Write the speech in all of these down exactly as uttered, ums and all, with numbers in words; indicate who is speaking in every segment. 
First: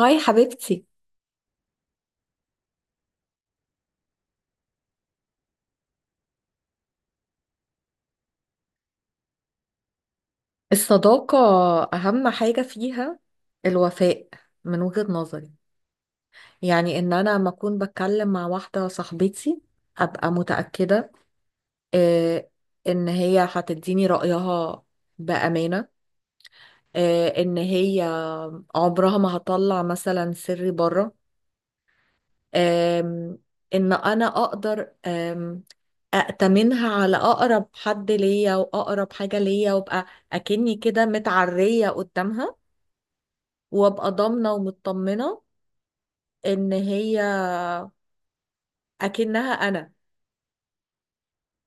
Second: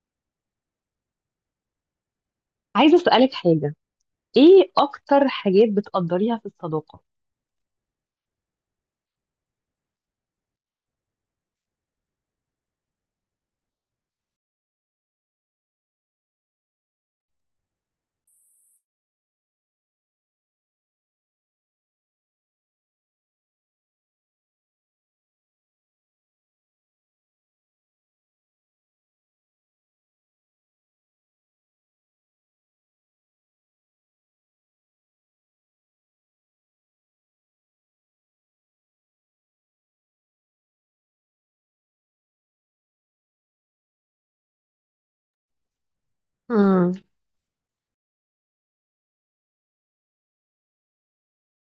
Speaker 1: هاي حبيبتي.
Speaker 2: عايزة أسألك حاجة. إيه أكتر حاجات بتقدريها في الصداقة؟
Speaker 1: الصداقة، أهم حاجة فيها الوفاء من وجهة نظري. يعني إن أنا لما أكون بتكلم مع واحدة صاحبتي أبقى متأكدة، آه، إن هي هتديني رأيها بأمانة، آه، إن هي عمرها ما هطلع مثلا سري بره، آم، إن أنا أقدر آم، أأتمنها على أقرب حد ليا وأقرب حاجة ليا، وأبقى أكني كده متعرية قدامها، وابقى ضامنة ومطمنة ان
Speaker 2: امم.
Speaker 1: هي اكنها انا.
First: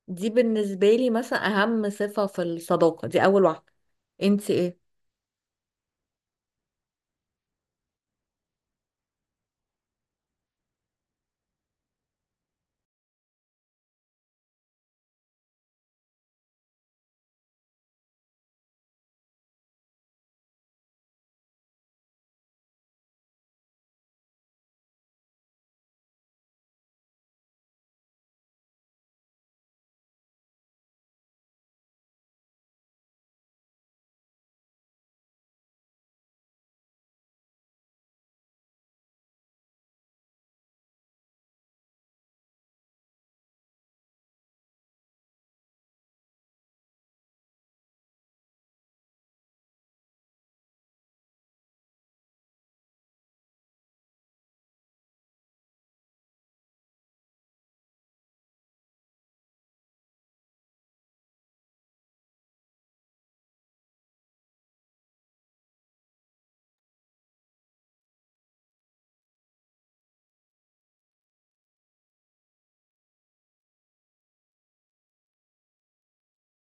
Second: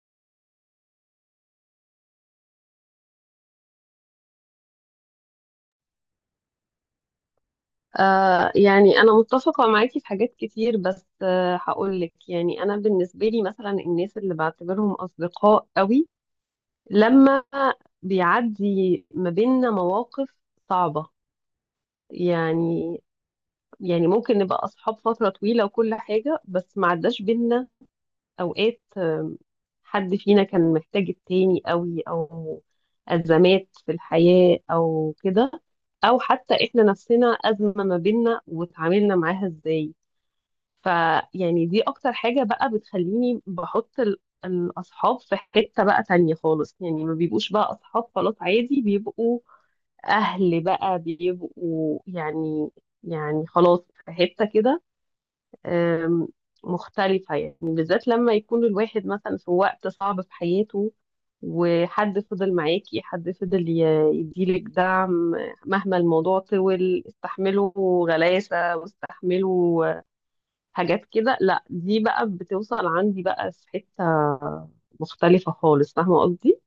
Speaker 1: دي بالنسبة لي مثلا اهم صفة في الصداقة، دي اول واحدة. انت ايه؟
Speaker 2: آه يعني أنا متفقة معاكي في حاجات كتير، بس آه هقول لك. يعني أنا بالنسبة لي مثلا الناس اللي بعتبرهم أصدقاء قوي لما بيعدي ما بيننا مواقف صعبة، يعني يعني ممكن نبقى أصحاب فترة طويلة وكل حاجة، بس ما عداش بينا أوقات آم، حد فينا كان محتاج التاني قوي، أو أزمات في الحياة أو كده، أو حتى إحنا نفسنا أزمة ما بيننا وتعاملنا معاها إزاي. فيعني دي أكتر حاجة بقى بتخليني بحط ال- الأصحاب في حتة بقى تانية خالص. يعني ما بيبقوش بقى أصحاب خلاص عادي، بيبقوا أهل بقى، بيبقوا يعني يعني خلاص في حتة كده آم، مختلفة. يعني بالذات لما يكون الواحد مثلا في وقت صعب في حياته وحد فضل معاكي، حد فضل ي- يديلك دعم مهما الموضوع طول، استحمله غلاسة، واستحمله حاجات كده. لا، دي بقى بتوصل عندي بقى في حتة مختلفة خالص. فاهمة قصدي؟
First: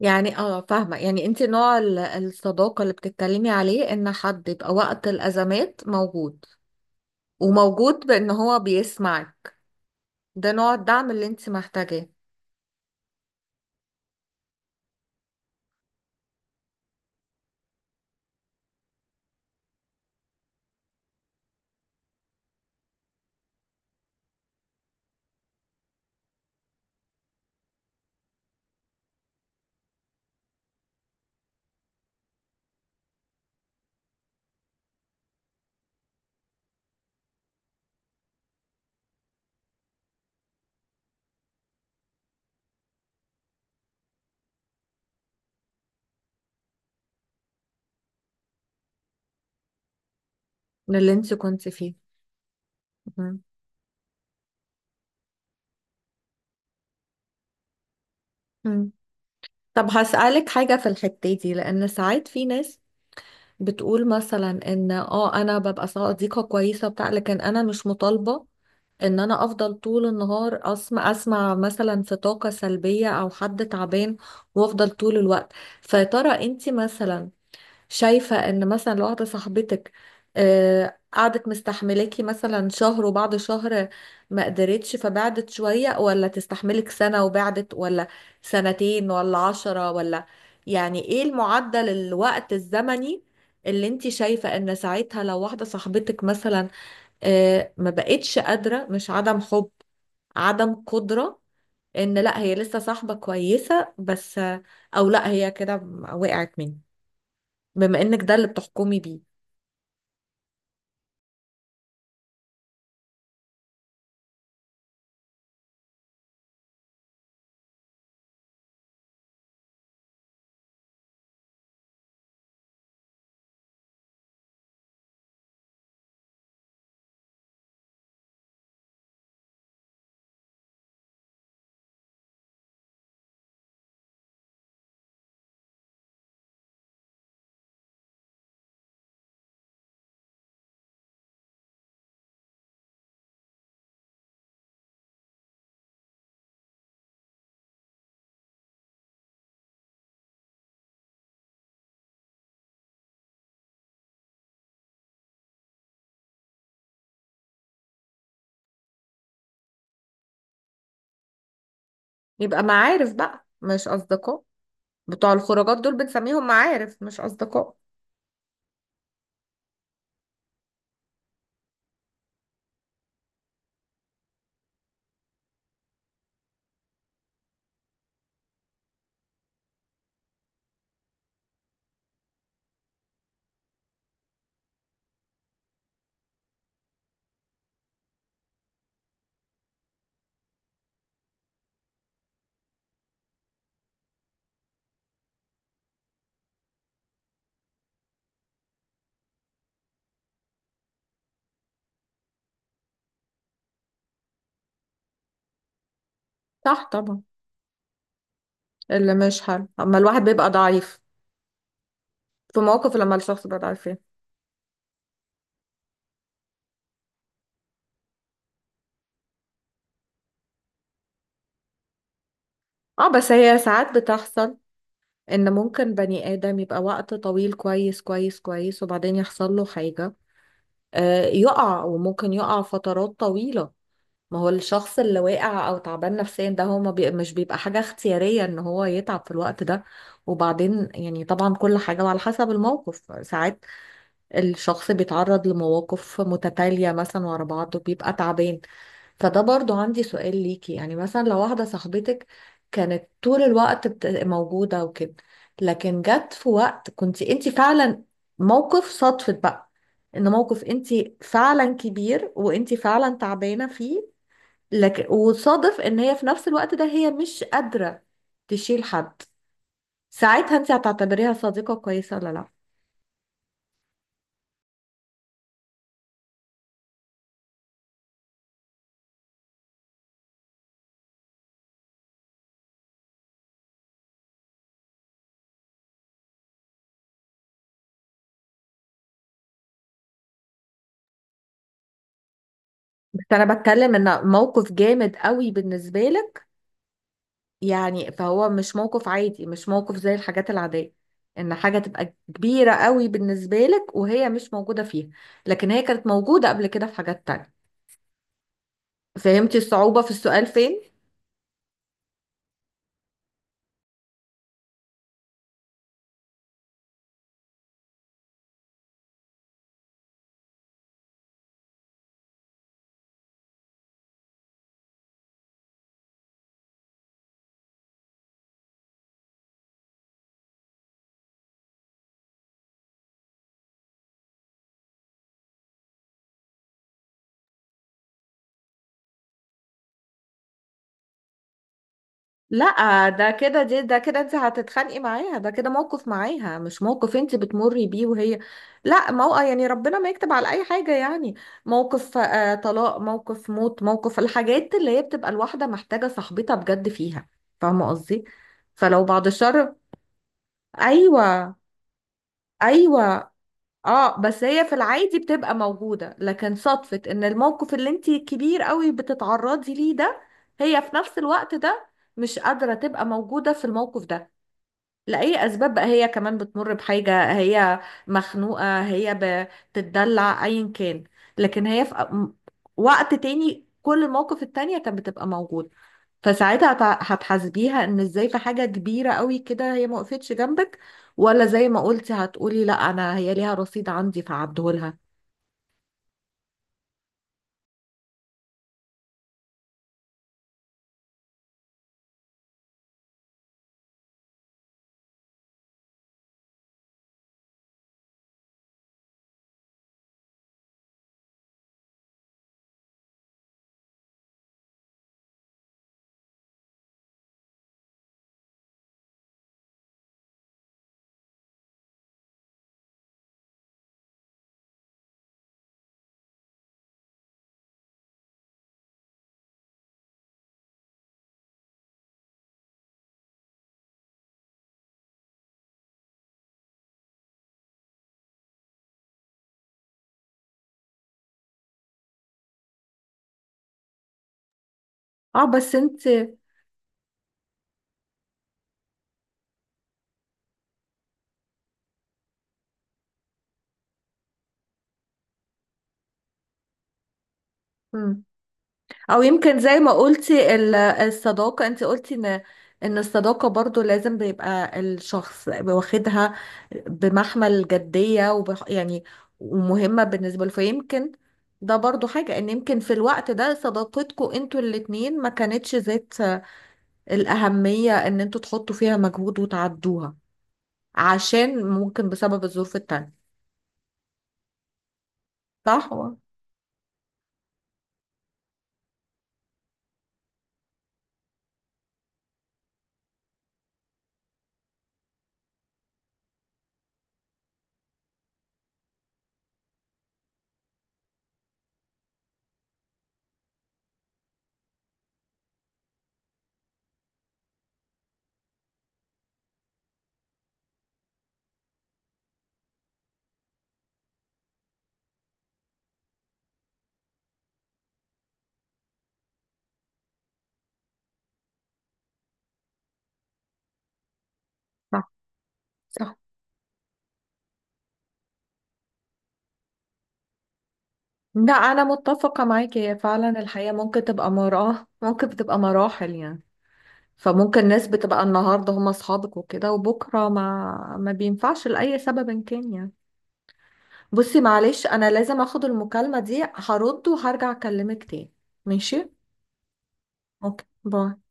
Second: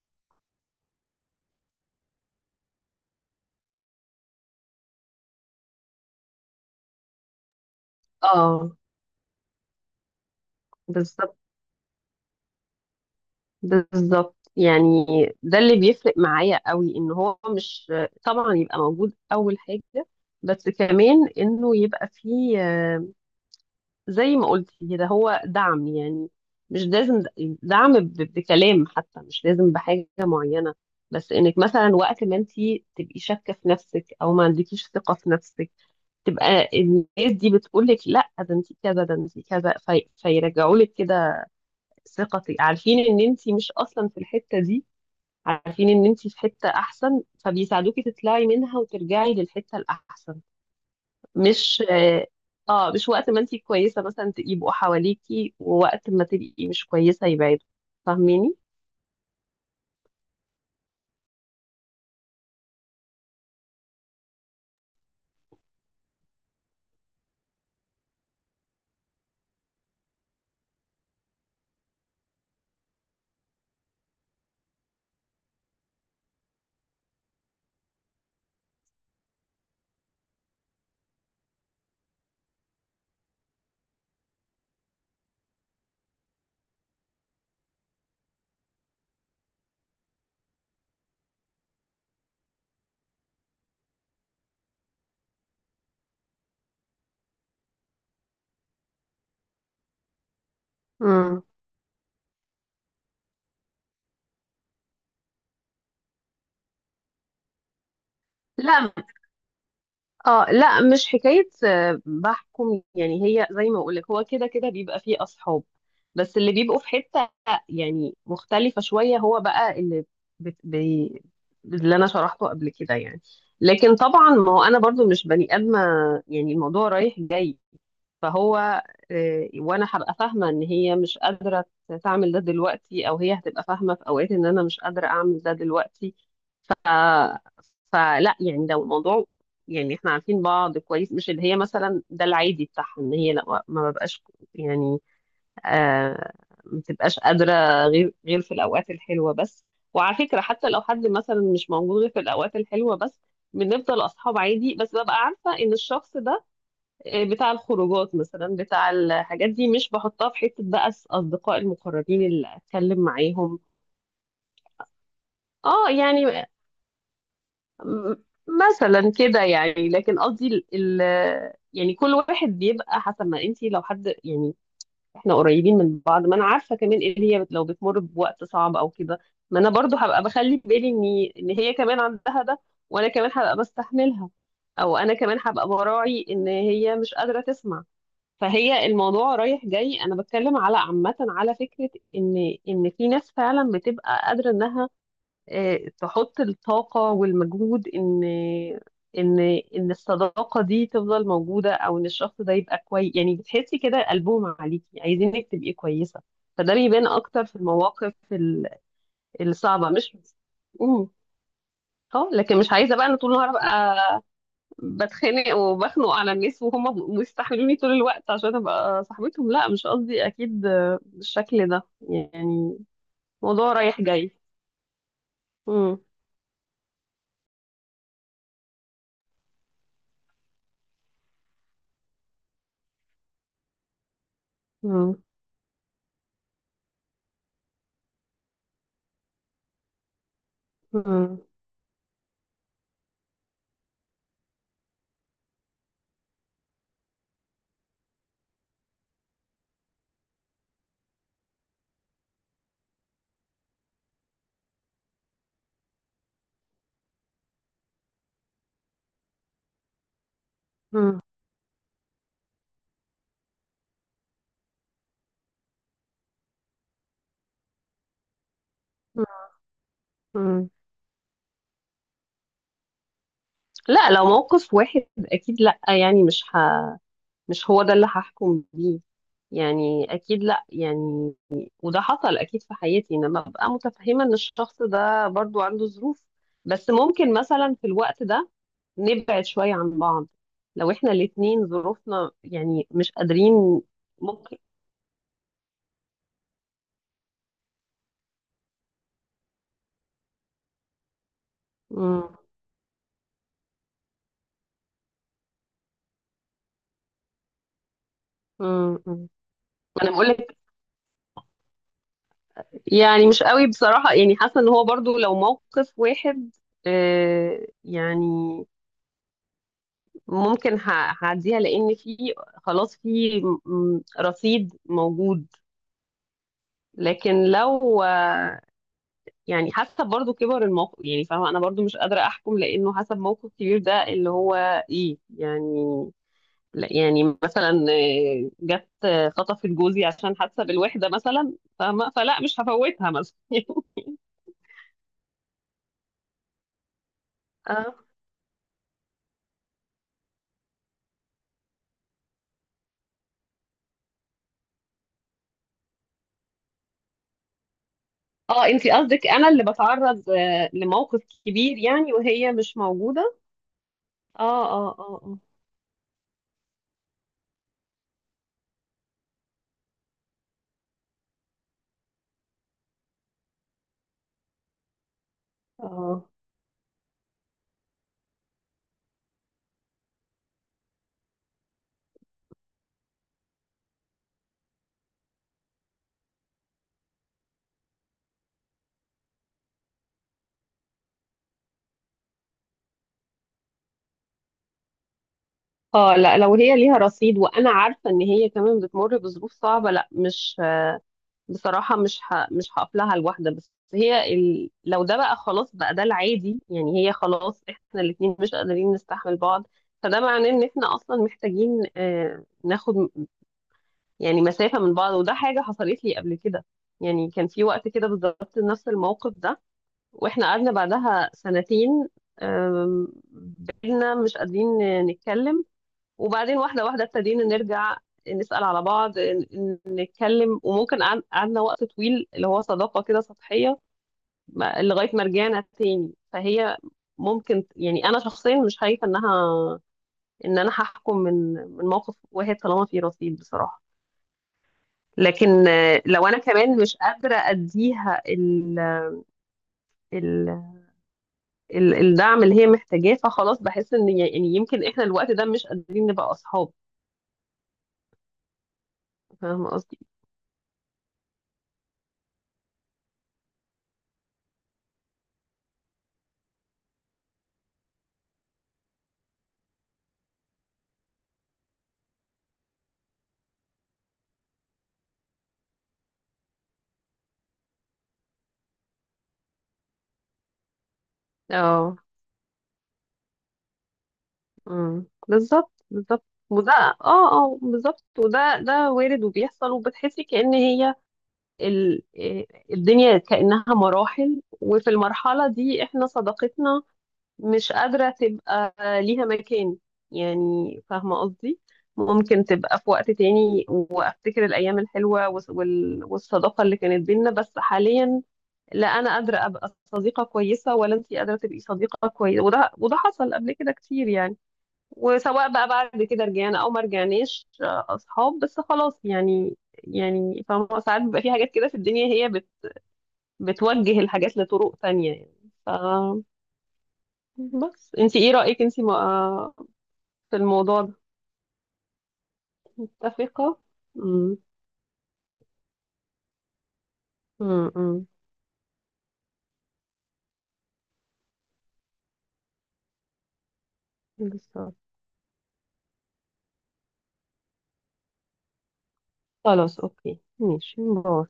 Speaker 1: يعني اه فاهمة، يعني انت نوع ال- الصداقة اللي بتتكلمي عليه، ان حد يبقى وقت الازمات موجود، وموجود بان هو
Speaker 2: اه،
Speaker 1: بيسمعك. ده نوع الدعم اللي
Speaker 2: بالظبط،
Speaker 1: انت محتاجاه،
Speaker 2: بالظبط. يعني ده اللي بيفرق معايا قوي، ان هو مش طبعا يبقى موجود اول حاجة، بس كمان انه يبقى فيه زي ما قلت كده، هو دعم يعني. مش لازم دعم ب- بكلام حتى، مش لازم بحاجة معينة، بس انك مثلا وقت ما انت تبقي شاكة في نفسك او ما عندكيش ثقة في نفسك، تبقى الناس دي بتقول لك: لا، ده انت كذا، ده انت كذا، في... فيرجعوا لك كده ثقتك. عارفين ان انت مش اصلا في الحتة دي، عارفين ان انت في حتة احسن، فبيساعدوكي تطلعي منها وترجعي للحتة الاحسن.
Speaker 1: من اللي انت كنت
Speaker 2: مش
Speaker 1: فيه.
Speaker 2: اه آه، مش وقت ما
Speaker 1: مهم.
Speaker 2: انت كويسة مثلا ت- يبقوا حواليكي، ووقت ما تبقي مش كويسة يبعدوا. فاهميني؟
Speaker 1: مم. طب هسألك حاجة في الحتة دي، لأن ساعات في ناس بتقول مثلا ان اه انا ببقى صديقة كويسة بتاع، لكن انا مش مطالبة ان انا افضل طول النهار اسمع اسمع مثلا في طاقة سلبية او حد تعبان وافضل طول الوقت. فيا ترى انت مثلا شايفة ان مثلا لو واحدة صاحبتك آه، قعدت مستحملاكي مثلا شهر، وبعد شهر ما قدرتش فبعدت شوية، ولا تستحملك سنة وبعدت، ولا سنتين ولا عشرة ولا... يعني ايه المعدل، الوقت الزمني اللي انت شايفة ان ساعتها لو واحدة صاحبتك مثلا آه، ما بقتش قادرة، مش عدم حب، عدم قدرة،
Speaker 2: امم.
Speaker 1: ان لا هي لسه صاحبة كويسة بس، او لا هي كده وقعت مني، بما انك ده اللي
Speaker 2: لا،
Speaker 1: بتحكمي بيه.
Speaker 2: اه لا، مش حكاية آه، بحكم. يعني هي زي ما اقولك، هو كده كده بيبقى فيه اصحاب، بس اللي بيبقوا في حتة يعني مختلفة شوية، هو بقى اللي بت... بي... اللي انا شرحته قبل كده يعني. لكن طبعا ما هو انا برضو مش بني ادمة، يعني الموضوع رايح جاي. فهو آه، وانا هبقى فاهمة ان هي مش قادرة تعمل ده دلوقتي، او هي هتبقى فاهمة في اوقات ان انا مش قادرة اعمل ده دلوقتي. آه، فلا يعني لو الموضوع، يعني احنا عارفين بعض كويس، مش اللي هي مثلا ده العادي بتاعها ان هي لا، ما ببقاش يعني آه ما بتبقاش قادرة غير غير في الأوقات الحلوة بس. وعلى فكرة، حتى لو حد مثلا مش موجود غير في الأوقات الحلوة بس، بنفضل أصحاب عادي، بس ببقى عارفة إن الشخص ده آه، بتاع الخروجات مثلا، بتاع الحاجات دي، مش بحطها في حتة بقى الأصدقاء المقربين اللي
Speaker 1: يبقى
Speaker 2: أتكلم
Speaker 1: معارف بقى
Speaker 2: معاهم.
Speaker 1: مش أصدقاء، بتوع الخروجات
Speaker 2: اه
Speaker 1: دول
Speaker 2: يعني،
Speaker 1: بنسميهم معارف مش أصدقاء.
Speaker 2: م- مثلا كده يعني. لكن قصدي ال... ال- يعني كل واحد بيبقى حسب ما انت، لو حد يعني احنا قريبين من بعض، ما انا عارفه كمان ان هي بت- لو بتمر بوقت صعب او كده، ما انا برضو هبقى بخلي بالي ان ان هي كمان عندها ده، وانا كمان هبقى بستحملها، او انا كمان هبقى براعي ان هي مش قادره تسمع. فهي الموضوع رايح جاي، انا بتكلم على عامه على فكره، ان ان في ناس فعلا بتبقى قادره انها آه، تحط الطاقة والمجهود إن إن إن الصداقة دي تفضل موجودة، أو إن الشخص ده يبقى كويس. يعني بتحسي كده قلبهم عليكي، عايزينك تبقي كويسة. فده
Speaker 1: صح
Speaker 2: بيبان
Speaker 1: طبعا،
Speaker 2: أكتر في المواقف ال-
Speaker 1: اللي مش حلو
Speaker 2: الصعبة،
Speaker 1: أما
Speaker 2: مش.
Speaker 1: الواحد بيبقى ضعيف،
Speaker 2: مم. اه، لكن
Speaker 1: في
Speaker 2: مش عايزة
Speaker 1: مواقف
Speaker 2: بقى
Speaker 1: لما
Speaker 2: أنا طول
Speaker 1: الشخص
Speaker 2: النهار
Speaker 1: بيبقى ضعيف فيها.
Speaker 2: أبقى بتخانق وبخنق على الناس وهم مستحملوني طول الوقت عشان أبقى صاحبتهم. لا، مش قصدي أكيد آه، بالشكل ده يعني،
Speaker 1: اه بس هي
Speaker 2: موضوع
Speaker 1: ساعات
Speaker 2: رايح جاي.
Speaker 1: بتحصل، إن ممكن
Speaker 2: مم.
Speaker 1: بني آدم يبقى وقت طويل كويس كويس كويس، وبعدين يحصل له حاجة، آه يقع، وممكن يقع فترات طويلة. ما هو الشخص
Speaker 2: مم.
Speaker 1: اللي واقع أو تعبان نفسيا ده هو ما بي... مش بيبقى حاجة اختيارية إن هو يتعب في الوقت ده. وبعدين يعني
Speaker 2: مم.
Speaker 1: طبعا كل حاجة وعلى حسب الموقف، ساعات الشخص بيتعرض لمواقف متتالية مثلا ورا بعض وبيبقى تعبان. فده برضو عندي سؤال ليكي، يعني مثلا لو واحدة صاحبتك كانت طول الوقت بت- موجودة وكده، لكن جت في وقت كنت انت فعلا... موقف صدفة بقى، ان موقف انت
Speaker 2: مم.
Speaker 1: فعلا كبير وانت فعلا تعبانة فيه، لكن وصادف ان هي في نفس الوقت ده هي مش قادرة تشيل حد، ساعتها
Speaker 2: مم.
Speaker 1: انت هتعتبريها صديقة كويسة ولا لا؟
Speaker 2: لا، لو موقف واحد اكيد لا. يعني مش ه... مش هو ده اللي هحكم بيه، يعني اكيد لا يعني. وده حصل اكيد في حياتي، انما ابقى متفهمه ان الشخص ده برضو عنده ظروف، بس ممكن مثلا في الوقت ده نبعد شويه عن بعض لو احنا الاتنين ظروفنا يعني مش
Speaker 1: بس انا
Speaker 2: قادرين،
Speaker 1: بتكلم ان
Speaker 2: ممكن.
Speaker 1: موقف جامد قوي بالنسبه لك، يعني فهو مش موقف عادي، مش موقف زي الحاجات العاديه، ان حاجه تبقى
Speaker 2: مم.
Speaker 1: كبيره قوي بالنسبه لك وهي مش موجوده فيها، لكن هي كانت موجوده قبل كده في حاجات تانية.
Speaker 2: مم. مم.
Speaker 1: فهمتي الصعوبه في
Speaker 2: انا
Speaker 1: السؤال
Speaker 2: بقول
Speaker 1: فين؟
Speaker 2: يعني مش قوي بصراحة، يعني حاسة ان هو برضو لو موقف واحد، آه، يعني ممكن ه- هعديها، لان في خلاص في م- رصيد موجود. لكن لو آه، يعني حسب برضو كبر الموقف يعني، فاهمة انا برضو مش قادرة احكم، لانه حسب موقف كبير ده اللي هو ايه يعني. لا، يعني مثلا آه، جت آه، خطفت جوزي عشان حاسه بالوحده مثلا، فاهمه؟ فلا، مش
Speaker 1: لا
Speaker 2: هفوتها
Speaker 1: ده
Speaker 2: مثلا.
Speaker 1: كده، دي ده كده انت هتتخانقي معاها، ده كده موقف معاها مش موقف انت بتمري بيه وهي... لا، موقف يعني ربنا ما يكتب على اي حاجة يعني، موقف آه طلاق، موقف موت، موقف الحاجات اللي هي بتبقى الواحدة محتاجة صاحبتها بجد فيها. فاهمة قصدي؟
Speaker 2: اه، انتي
Speaker 1: فلو بعد
Speaker 2: قصدك انا اللي
Speaker 1: الشر.
Speaker 2: بتعرض آه، لموقف
Speaker 1: ايوه،
Speaker 2: كبير يعني وهي مش
Speaker 1: ايوه.
Speaker 2: موجودة.
Speaker 1: اه بس هي
Speaker 2: اه،
Speaker 1: في
Speaker 2: اه،
Speaker 1: العادي
Speaker 2: اه، اه،
Speaker 1: بتبقى موجودة، لكن صدفة ان الموقف اللي انت كبير قوي بتتعرضي ليه ده، هي في نفس الوقت ده مش قادرة تبقى موجودة في الموقف ده، لأي أسباب بقى، هي
Speaker 2: اه،
Speaker 1: كمان بتمر بحاجة، هي مخنوقة، هي بتتدلع، أيا كان. لكن هي في م- وقت تاني كل المواقف التانية كانت بتبقى موجودة، فساعتها هت- هتحاسبيها إن إزاي في حاجة كبيرة قوي كده هي ما وقفتش جنبك، ولا زي ما قلتي هتقولي لا أنا هي ليها رصيد عندي فعبدهولها.
Speaker 2: اه، لا، لو هي ليها رصيد وانا عارفة ان هي كمان بتمر بظروف صعبة، لا مش. بصراحة مش ه... مش هقف لها لوحدها. بس هي ال... لو ده بقى خلاص بقى ده العادي يعني، هي خلاص احنا الاتنين مش قادرين نستحمل بعض، فده معناه ان احنا اصلا محتاجين آه، ناخد يعني مسافة من بعض. وده حاجة حصلت لي قبل كده. يعني كان في وقت كده بالظبط نفس الموقف ده، واحنا قعدنا بعدها سنتين. أم، بقينا مش قادرين نتكلم، وبعدين واحدة واحدة ابتدينا نرجع نسأل على بعض، ن- نتكلم، وممكن قعد- قعدنا وقت طويل اللي هو صداقة كده سطحية، ما- لغاية ما رجعنا تاني. فهي ممكن، يعني أنا شخصيا مش خايفة إنها إن أنا هحكم من من موقف واحد طالما في رصيد بصراحة.
Speaker 1: اه
Speaker 2: لكن
Speaker 1: بس
Speaker 2: آه،
Speaker 1: انت...
Speaker 2: لو أنا كمان مش قادرة أديها ال ال- الدعم اللي هي محتاجاه، فخلاص بحس ان ي- يعني يمكن احنا الوقت ده مش قادرين نبقى اصحاب.
Speaker 1: مم. او يمكن
Speaker 2: فاهمه
Speaker 1: زي ما
Speaker 2: قصدي؟
Speaker 1: قلتي ال- الصداقة، انت قلتي ان ان الصداقة برضو لازم بيبقى الشخص واخدها بمحمل جدية وبح يعني، ومهمة بالنسبة له، فيمكن ده برضو حاجة ان يمكن في الوقت ده صداقتكم انتوا الاتنين ما كانتش ذات الأهمية ان انتوا تحطوا فيها مجهود وتعدوها، عشان
Speaker 2: اه،
Speaker 1: ممكن بسبب الظروف التانية.
Speaker 2: امم، بالظبط،
Speaker 1: صح؟
Speaker 2: بالظبط. وده، اه، اه، بالظبط. وده ده وارد، وبيحصل، وبتحسي كأن هي ال... إيه، الدنيا كأنها مراحل، وفي المرحلة دي احنا صداقتنا مش قادرة تبقى ليها مكان. يعني فاهمة قصدي؟ ممكن تبقى في وقت تاني، وافتكر الأيام الحلوة والص- وال- والصداقة اللي كانت بينا، بس حاليا لا انا قادره ابقى صديقه كويسه، ولا انت قادره تبقي صديقه كويسه. وده وده حصل قبل كده كتير يعني. وسواء بقى بعد كده رجعنا او ما رجعناش آه، اصحاب، بس خلاص يعني. يعني فاهمة، ساعات بيبقى في حاجات كده في الدنيا هي بت بتوجه الحاجات لطرق
Speaker 1: صح.
Speaker 2: تانية يعني. ف
Speaker 1: صح.
Speaker 2: بس انت ايه رايك انت ما- آه، في الموضوع ده؟
Speaker 1: لا أنا متفقة معاكي، هي فعلا
Speaker 2: متفقه.
Speaker 1: الحياة ممكن تبقى
Speaker 2: امم،
Speaker 1: مراحل، ممكن بتبقى مراحل يعني. فممكن ناس
Speaker 2: امم،
Speaker 1: بتبقى النهارده هم اصحابك وكده، وبكره ما ما بينفعش لاي سبب كان يعني. بصي
Speaker 2: بالظبط.
Speaker 1: معلش انا لازم اخد المكالمه دي، هرد وهرجع اكلمك تاني. ماشي.
Speaker 2: خلاص، اوكي،
Speaker 1: اوكي
Speaker 2: ماشي،
Speaker 1: باي.
Speaker 2: باي.